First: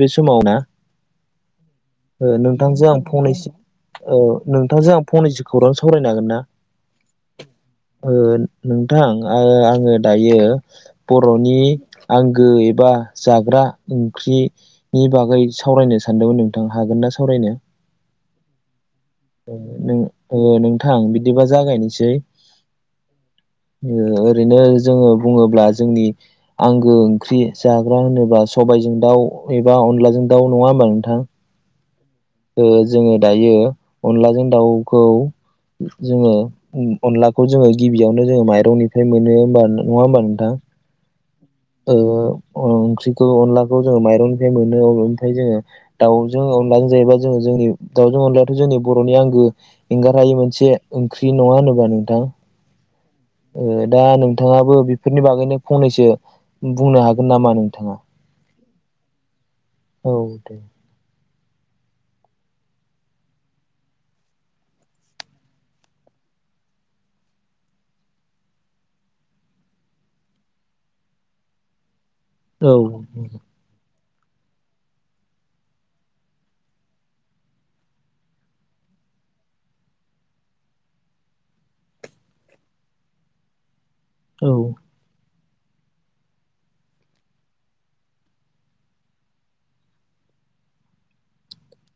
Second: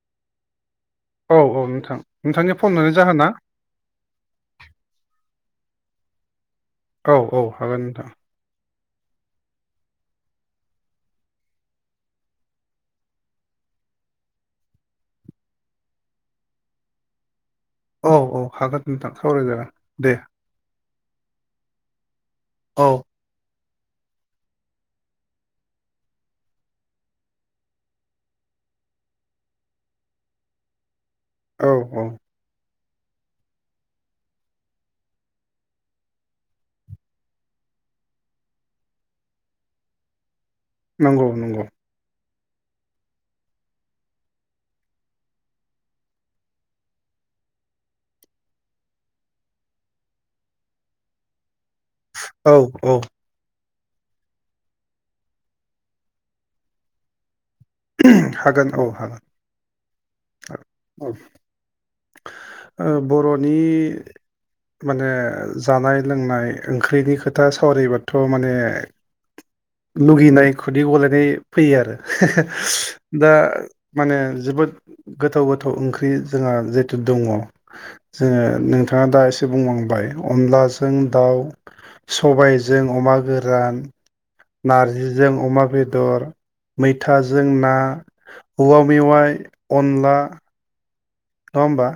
बे समाव ना औ औ नोंथां ओ नोंथांनि फन नोंथांजों हरनायनि आं जाहोना फंनैसो औ नोंथांजों आं फंनैसो खौरां सावरायनो हांगोन ना औ औ हागोन नोंथां थां आङो दायो बर'नि आंगो एबा जाग्रा ओंख्रिनि बागै सावरायनो सानदोंमोन नोंथां हागोन ना सावरायनो औ औ हागोन। नोंथां ओ सावरायजागोन नों दे ओ नोंथां बिदिबा जागायनोसै औ ओरैनो जोङो बुङोब्ला जोंनि आंगो ओंख्रि जाग्रा होनोब्ला सबायजों दाउ एबा अनलाजों दाउ नङा होमबा नोंथां? औ औ ओ जोङो दायो अनलाजों दाउखौ जोङो अनलाखौ जोङो गिबियावनो जोङो माइरंनिफ्राय मोनो होमबा नङा होमबा नोंथां? नंगौ नंगौ औ औ ओंख्रिखौ अनलाखौ जोङो माइरंनिफ्राय मोनो ओफ्राय जोङो दाउजों अनलाजों जायोबा जोङो जोंनि दाउजों अनलायाथ' जोंनि बर'नि आंगो एंगार हायै मोनसे ओंख्रि नङा होनो औ औ ओ दा नोंथाङाबो बेफोरनि बागैनो फंनैसो बुंनो हागोन नामा नों? ओम हागोन औ हागोन। औ दे। औ ओ बर'नि माने जानाय लोंनाय ओंख्रिनि खोथा सावरबाथ' माने लुगैनाय खुदै गलायनाय फैयो आरो हे हे औ दा माने जोबोद गोथाव गोथाव ओंख्रि जोंहा जिहेतु दङ जोङो नोंथाङा दा एसे बुंलांबाय अनलाजों दाउ सबायजों अमा गोरान औ नारजिजों अमा बेदर मैथाजों ना औवा मेवाइ अनला नङा होमबा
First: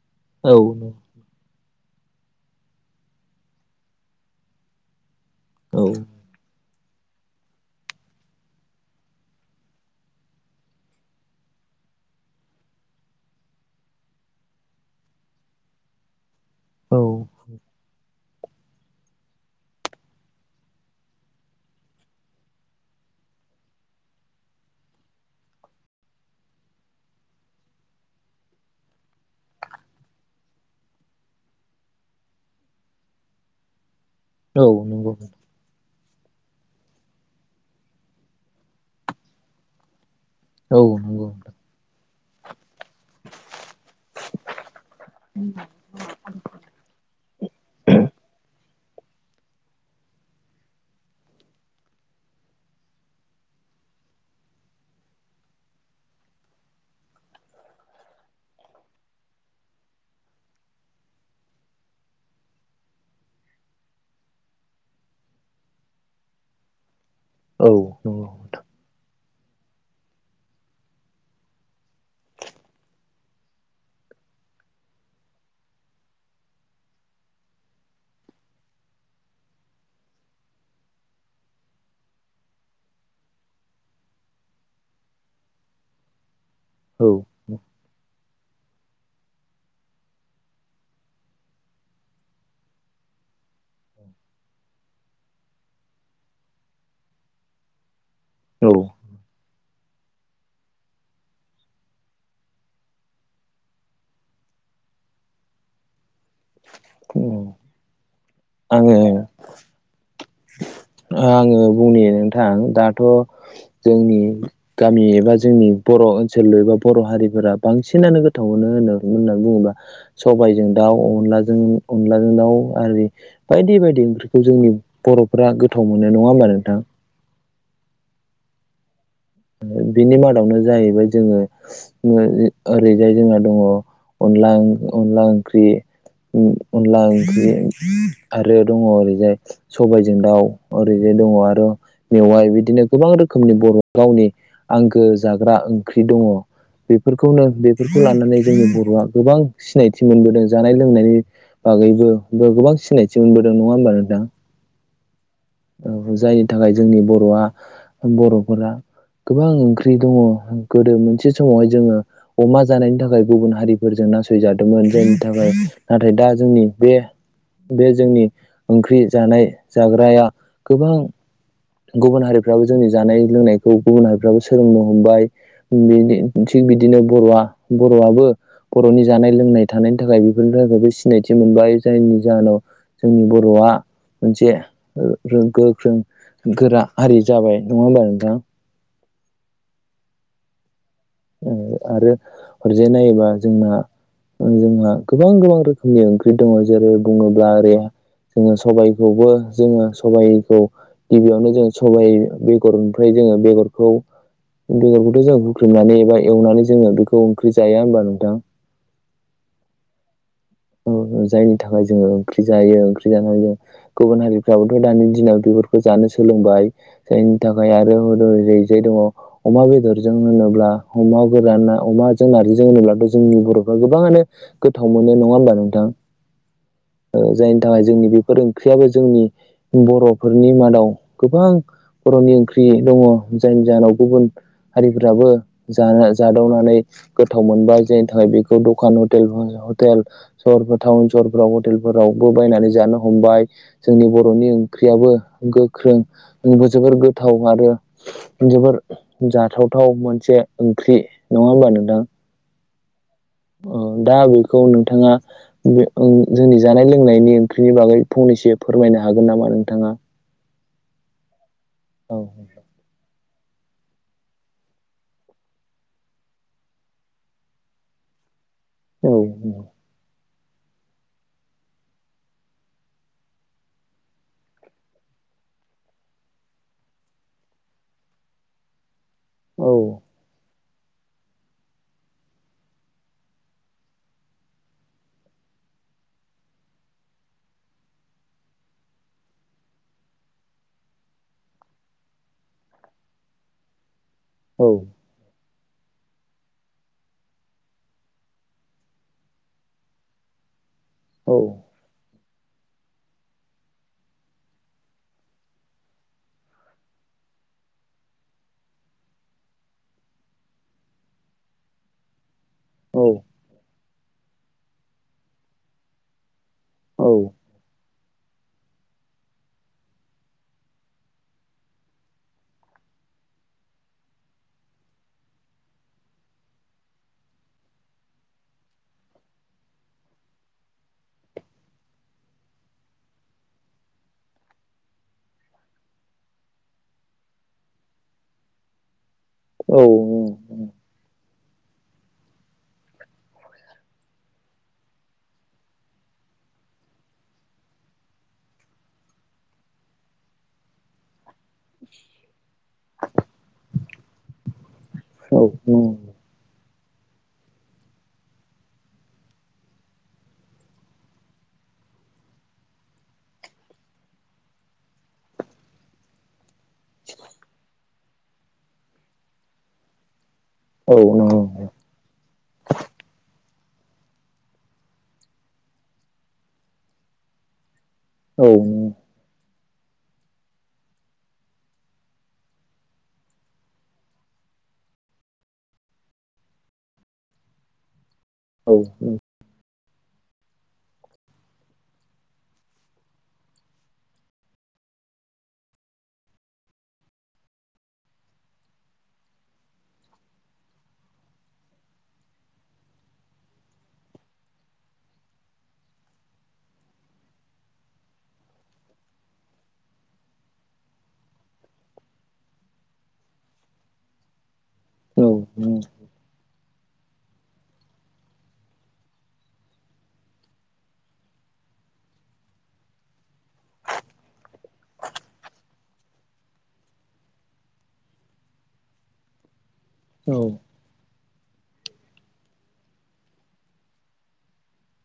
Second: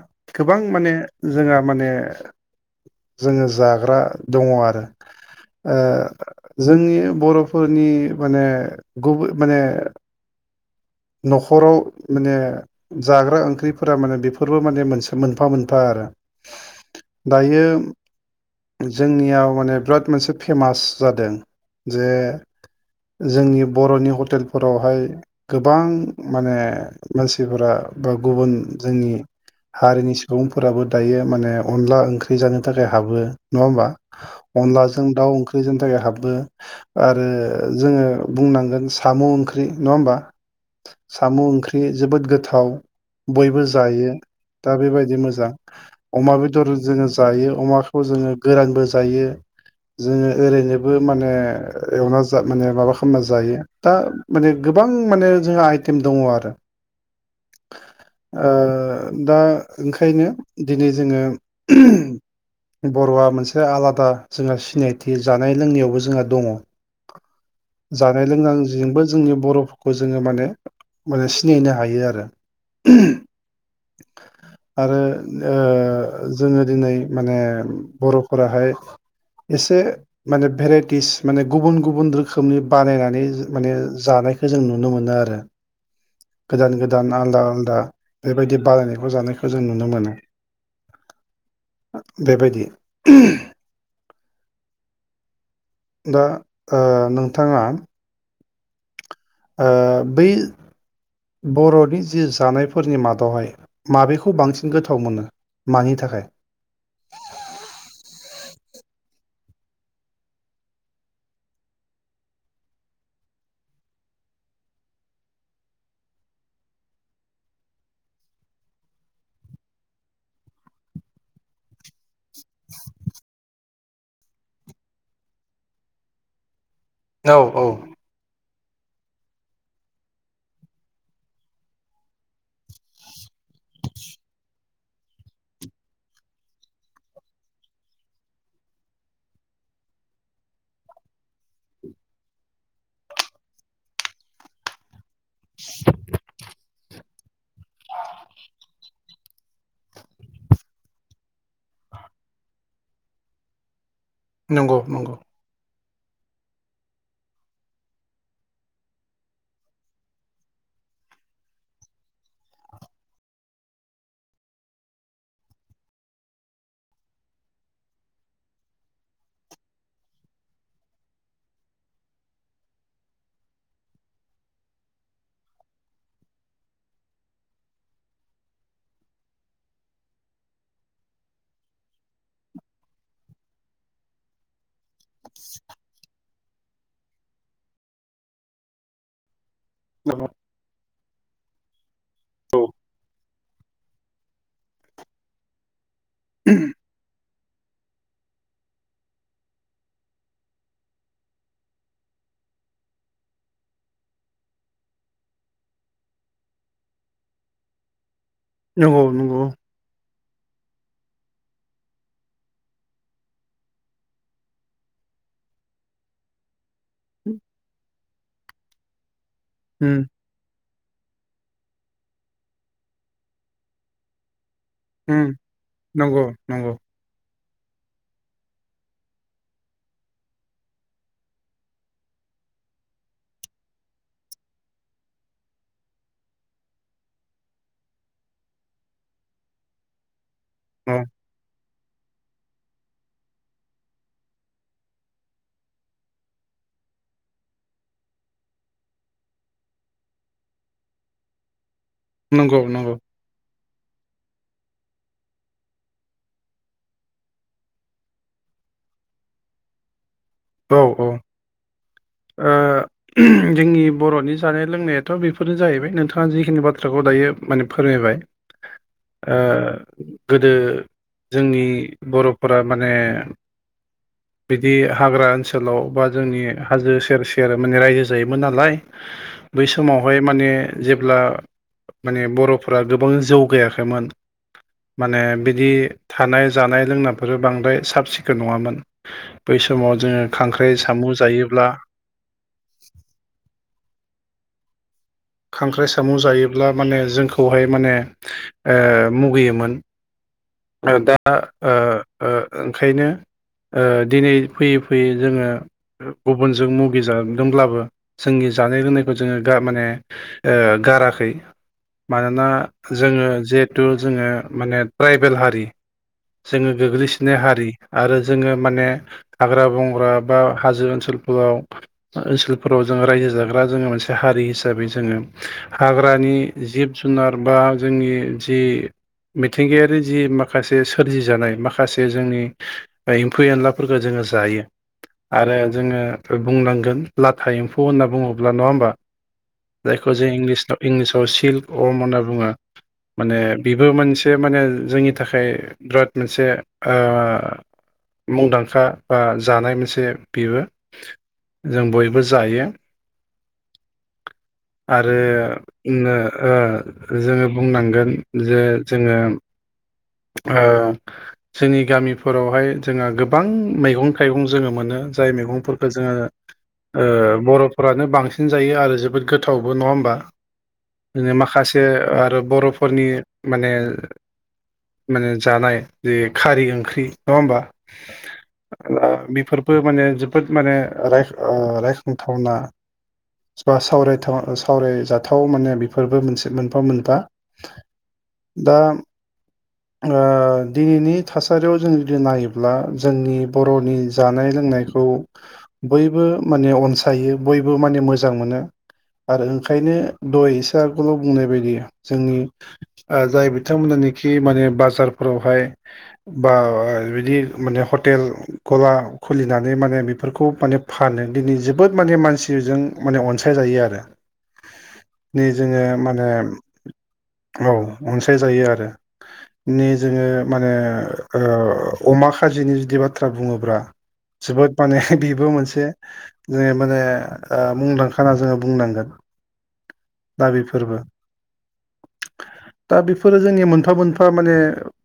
औ गोबां माने जोंहा माने जोङो जाग्रा दङ आरो औ जोंनि बर'फोरनि माने गुबुन माने न'खराव माने जाग्रा ओंख्रिफोरा माने बेफोरबो माने मोनसे मोनफा मोनफा आरो औ दायो जोंनियाव माने बिराद मोनसे फेमास जादों जे जोंनि बर'नि हटेलफोरावहाय गोबां माने मानसिफोरा बा गुबुन जोंनि हारिनि सुबुंफोराबो दायो माने अनला ओंख्रि जानो थाखाय हाबो नङा होमबा? औ अनलाजों नंगौ दाउ ओंख्रि जायनि थाखाय हाब बो आरो जोङो बुंनांगोन साम' ओंख्रि नङा होमबा? औ नंगौ साम' ओंख्रि जोबोद गोथाव बयबो जायो। दा बेबायदि मोजां अमा बेदर जोङो जायो अमाखौ जोङो गोरानबो जायो। जोङो ओरैनोबो माने एवना जा माने माबा खालामना जायो दा माने गोबां माने जोंहा आइटेम दङ आरो ओ दा ओंखायनो दिनै जोङो बर'आ मोनसे आलादा जोंहा सिनायथि जानाय लोंनायावबो जोंहा दङ औ जानाय नंगौ लोंनायजोंबो जोंनि बर'फोरखौ जोङो माने माने सिनायनो हायो आरो [inaudible] आरो ओ जोङो दिनै माने बर'फोराहाय एसे माने भेराइटिस माने गुबुन गुबुन रोखोमनि बानायनानै माने जानो नायखो जों नुनो मोनो आरो गोदान गोदान आलदा आलदा बेबायदि बारायनायखौ जानायखौ जों नुनो मोनो बेबायदि दा ओ नोंथाङा औ ओ बेै बर'नि जि जानायफोरनि मादावहाय माबेखौ बांसिन गोथाव मोनो मानि थाखाय आंङो आङो बुंनि नोंथां दाथ' जोंनि गामि एबा जोंनि बर' ओनसोल एबा बर' हारिफोरा बांसिनानो गोथाव मोनो होनो होननानै बुङोबा सबाइजों दाउ अनलाजों अनलाजों दाव आरि बायदि बायदि ओंख्रिखौ जोंनि बर'फोरा गोथाव मोनो नङा होमबा नोंथां औ औ बिनि मादावनो जाहैबाय जोङो ओ ओरैजाय जोंहा दङ अनला ओं अनला ओंख्रि अनला ओंख्रि आरो दङ ओरैजाय सबायजों दाउ ओरैजाय दङ आरो मेवाय बिदिनो गोबां रोखोमनि बर' गावनि आंगो जाग्रा ओंख्रि दङ बे फोरखौनो बेफोरखौ लानानै जोंनि बर'आ गोबां सिनायथि मोनबोदों जानाय लोंनायनि बागैबो गोबां सिनायथि मोनबोदों नङा होमबा नों नंगौ नंगौ औ जायनि थाखाय जोंनि बर'आ बर'फोरा गोबां ओंख्रि दङ गोदो मोनसे समावहाय जोङो अमा जानायनि थाखाय गुबुन हारिफोरजों नासयजादोंमोन जायनि थाखाय नाथाय दा जोंनि बे बे जोंनि ओंख्रि जानाय जाग्राया गोबां गुबुन हारिफ्राबो जोंनि जानाय लोंनायखौ गुबुन हारिफ्राबो सोलोंनो हमबाय बेनि बिदिनो' बर'आ बर'आबो बर'नि जानाय लोंनाय थानायनि थाखाय बेफोरनि थाखायबो सिनायथि मोन बाय जायनि जाहोनाव जोंनि बर'आ मोनसे ओ रों-गोख्रों गोरा हारि जाबाय नङा होमबा नोंथां? [unintelligible] आरो हरैजाय नायोबा जोंना जोंना गोबां गोबां रोख खोमनि ओंख्रि दङ जेरै बुङोब्ला ओरै जोङो सबाइखौबो जोङो सबाइखौ गिबियावनो जोङो सबाइ बेगरनिफ्राय जोङो बेगरखौ बेगरखौथ' जोङो हुख्रेमनानै एबा एवनानै जोङो बेखौ ओंख्रि जाया होमबा नोंथां? नंगौ नंगौ। जायनि थाखाय जोङो ओंख्रि जायो ओंख्रि जानानै जों गुबुन हारिफ्राबोथ' दानि दिनाव बेफोरखौ जानो सोलोंबाय। जायनि थाखाय आरो [unintelligible] जाय दङ अमा उम बेदरजों होनोब्ला अमा गोराना अमाजों नारजिजों होनोब्लाथ' जोंनि बर'फ्रा गोबाङानो गोथाव मोनो नङा उम होमबा? नोंथां नंगौ नंगौ। जायनि थाखाय जोंनि बेफोर ओंख्रियाबो जोंनि बर'फोरनि मादाव गोबां बर'नि ओंख्रि दङ जायनि जाहोनाव गुबुन हारिफ्राबो जाना जादावनानै गोथाव मोन बाय जायनि थाखाय बेखौ दखान हटेल [unintelligible] हटेल सहरफोर औ टाउन सहरफोराव हटेलफोरावबो बायनानै जानो हमबाय जोंनि बर'नि ओंख्रियाबो गोख्रों जोबोर गोथाव आरो जोबोर जाथावथाव मोनसे ओंख्रि नङा होमबा नों नंगौ नंगौ। अ दा बेखौ नोंथाङा बे ओं जोंनि जानाय लोंनायनि ओंख्रिनि बागै फंनैसो फोरमायनो हागोन नामा नोंथाङा! औ औ ओ औ जोंनि बर'नि जानाय लोंनायाथ' बेफोरनो जाहैबाय नोंथाङा जिखिनि बाथ्राखौ दायो माने फोरमायबाय। आ औ गोदो जोंनि बर'फोरा माने बिदि हाग्रा ओनसोलाव बा जोंनि हाजो सेर सेर माने रायजो जायोमोन नालाय बै औ समावहाय माने जेब्ला माने बर'फोरा गोबां जौगायाखैमोन माने बिदि थानाय जानाय लोंनायफोरा बांद्राय साब सिखोन नङामोन बैसा समाव जोङो खांख्राइ साम' जायोब्ला औ। खांख्राइ साम' जायोब्ला माने जोंखौहाय माने ओ मुगैयोमोन। ओ दा ओ औ ओ ओंखायनो ओ दिनै फैयै फैयै जोङो गुबुनजों मुगैजादोंब्लाबो जोंनि जानाय लोंनायखौ जोङो गार माने ओ गाराखै। मानोना औ जोङो जिहेथु जोङो माने ट्राइबेल हारि जोङो औ गोग्लैसोनाय हारि। आरो जोङो माने हाग्रा बंग्रा बा हाजो ओनसोलफोराव ओनसोलफोराव जो जों रायजो जाग्रा जोङो मोनसे हारि हिसाबै जोङो हाग्रानि जिब जुनार बा जों नि जि मिथिंगाया रि जि माखासे सोरजि जानाय माखासे जोंनि एम्फौ एनलाफोरखौ जोङो जायो। आरो जोङो बुंनांगोन लाथा एम्फौ होनना बुङोब्ला नङा होमबा? औ जायखौ जों इंलिस्थआव इंलिसाव सिल्क अर्म होनना बुङो। माने बेबो मोनसे माने जोंनि थाखाय बिराद मोनसे ओ मुंदांखा बा जानाय मोनसे बेबो। जों बयबो जायो। आरो ओङो ओ जोङो बुंनांगोन जे जोङो ओ जोंनि गामिफोरावहाय जोंहा गोबां मैगं थाइगं जोङो मोनो। जाय मैगंफोरखौ जोङो ओ बर'फोरानो बांसिन जायो आरो जोबोद गोथावबो नङा होमबा? बिनो माखासे आरो बर'फोरनि माने माने जानाय जि खारि ओंख्रि नङा होमबा? ओ बेफोर बो माने जोबोद माने रायख ओ रायखांथावना। बा सावरायथाव सावरायजाथाव माने बेफोरबो मोनसे मोनफा मोनफा दा ओ दिनैनि थासारियाव जों जुदि नायोब्ला जोंनि बर'नि जानाय लों लोंनायखौ बयबो माने अनसायो बयबो माने मोजां मोनो। आरो ओंखायनो दहय इसे आगोलाव बुंनाय बायदि जोंनि ओ जाय बिथांमोनानि खि माने बाजारफोरावहाय बा बिदि माने हटेल गला खुलिनानै माने बेफोरखौ माने फानो दिनै जोबोद माने मानसिजों माने अनसायजायो आरो। औ नि जोङो माने औ अनसायजायो आरो। नि जोङो माहोनो ओ अमा खाजिनि जुदि बाथ्रा बुङोब्ला जोबोद माने बेबो मोनसे जे माने ओ मुंदांखा होना जोङो बुंनांगोन। औ दा औ बेफोरबो दा बेफोरो जोंनि मोन फा मोनफा माने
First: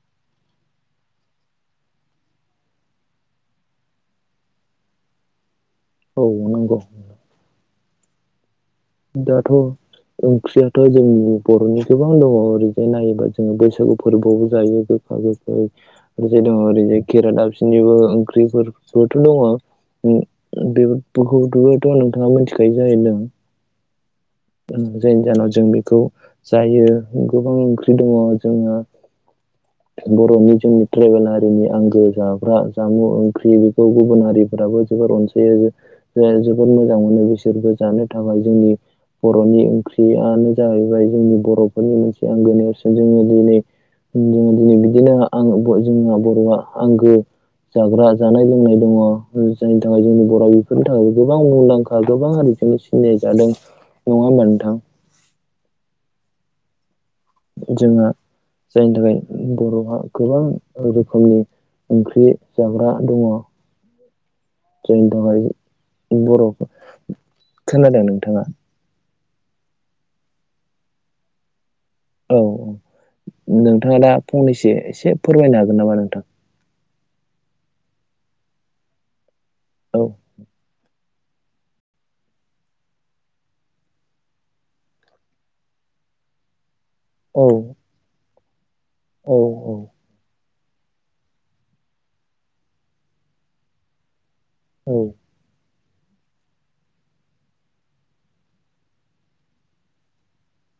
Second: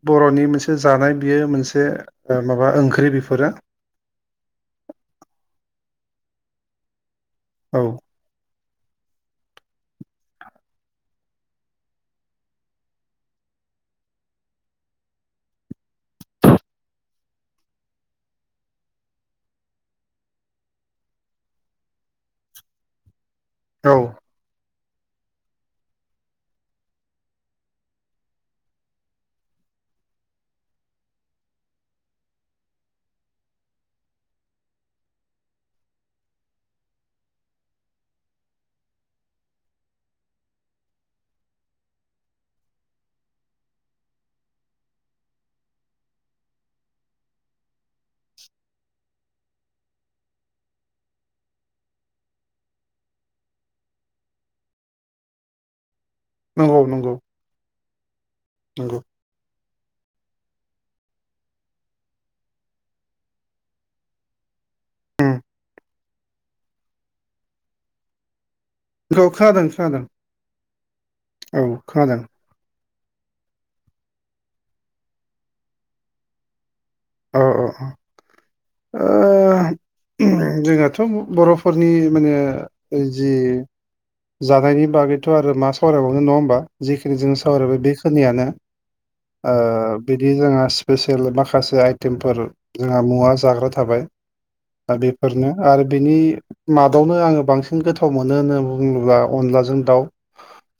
बर'नि मोनसे जानाय बियो मोनसे ओ माबा ओंख्रि बेफोरो। [inaudible] औ नंगौ। औ। दाथ' ओंख्रियाथ' जोंनि बर'नि गोबां दङ' ओरैजाय नायोबा जोङो बैसागु फोरबोआवबो जायो जो आरो ओरैजाय दङ ओरै खेरा दाबसिननिबो ओंख्रि जेराव जिहेथु दङ। उम बेफो बेखौबोथ' नोंथाङा मिथिखायो जाहैदों। औ जायनि जाहोनाव जों बेखौ जायो गोबां ओंख्रि दङ जोंना बर'नि जोंनि ट्राइबेल हारिनि आंगो जाग्रा जामुं ओंख्रि बेखौ गुबुन हारिफोराबो जोब बोर अनसायो जोबोद मोजां मोनो बिसोरबो जानो थाखाय जोंनि बर'नि ओंख्रियानो जाहैबाय जोंनि बर'फोरनि मोनसे आंगो नेरसोन जोङो दिनै जोङो दिनै बिदिनो आं जोंना बर'आ आंगो जाग्रा जानाय लोंनाय दङ जायनि थाखाय जोंनि बर' बेफोरनि थाखाय गोबां मुंदांखा गोबां हारि सिनाय जादों नङा होनबा नोंथां? नंगौ नंगौ जोंहा जायनि नंगौ थाखाय बर' गोबां रोखोमनि ओंख्रि जाग्रा दङ। जोंनि उम दहाय बर' खोनादों नोंथाङा औ खोनादों खोनादों औ खोनादों। औ नोंथाङा दा फंनैसो एसे फोरमायनो हागोन नामा नोंथां? औ औ ओ औ जोंनाथ' थ' बर'फोरनि माने जि जानायनि बागैथ' आरो मा सावरायबावनो नङा होमबा जिखिनि जोङो औ सावरायबाय बेखिनियानो औ ओ बिदि जोंङो स्पेसियेल माखासे आइटेमफोर जोंहा मुवा जाग्रा थाबाय। औ दा बेफोरनो आरो बेनि मादावनो आङो बांसिन गोथाव मोनो होननानै बुङोब्ला अनलाजों दाउ।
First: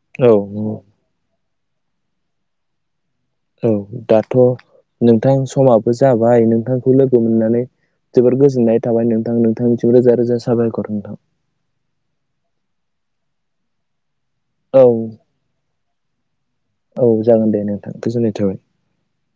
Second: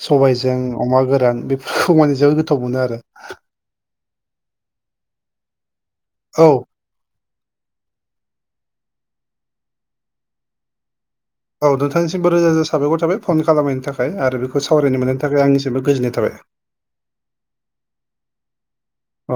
सबायाइजों औ अमा गोरान बेफोरखौ मानजों गोथाव मोनो आरो। औ दाथ' नोंथां समाबो औ जाबाय नोंथांखौ लोगो मोननानै जोबोद गोजोननाय थाबाय नोंथां नोंथांनिसिम रोजा रोजा साबायखर नोंथां। औ नोंथांनिसिमबो रोजा रोजा साबायखर थाबाय फन खालामनायनि थाखाय आरो बेखौ औ सावरायनो मोननायनि थाखाय आंन जोबोर गोजोन्नाय थाबाय। औ जागोन दे नोंथां गोजोननाय थाबाय। औ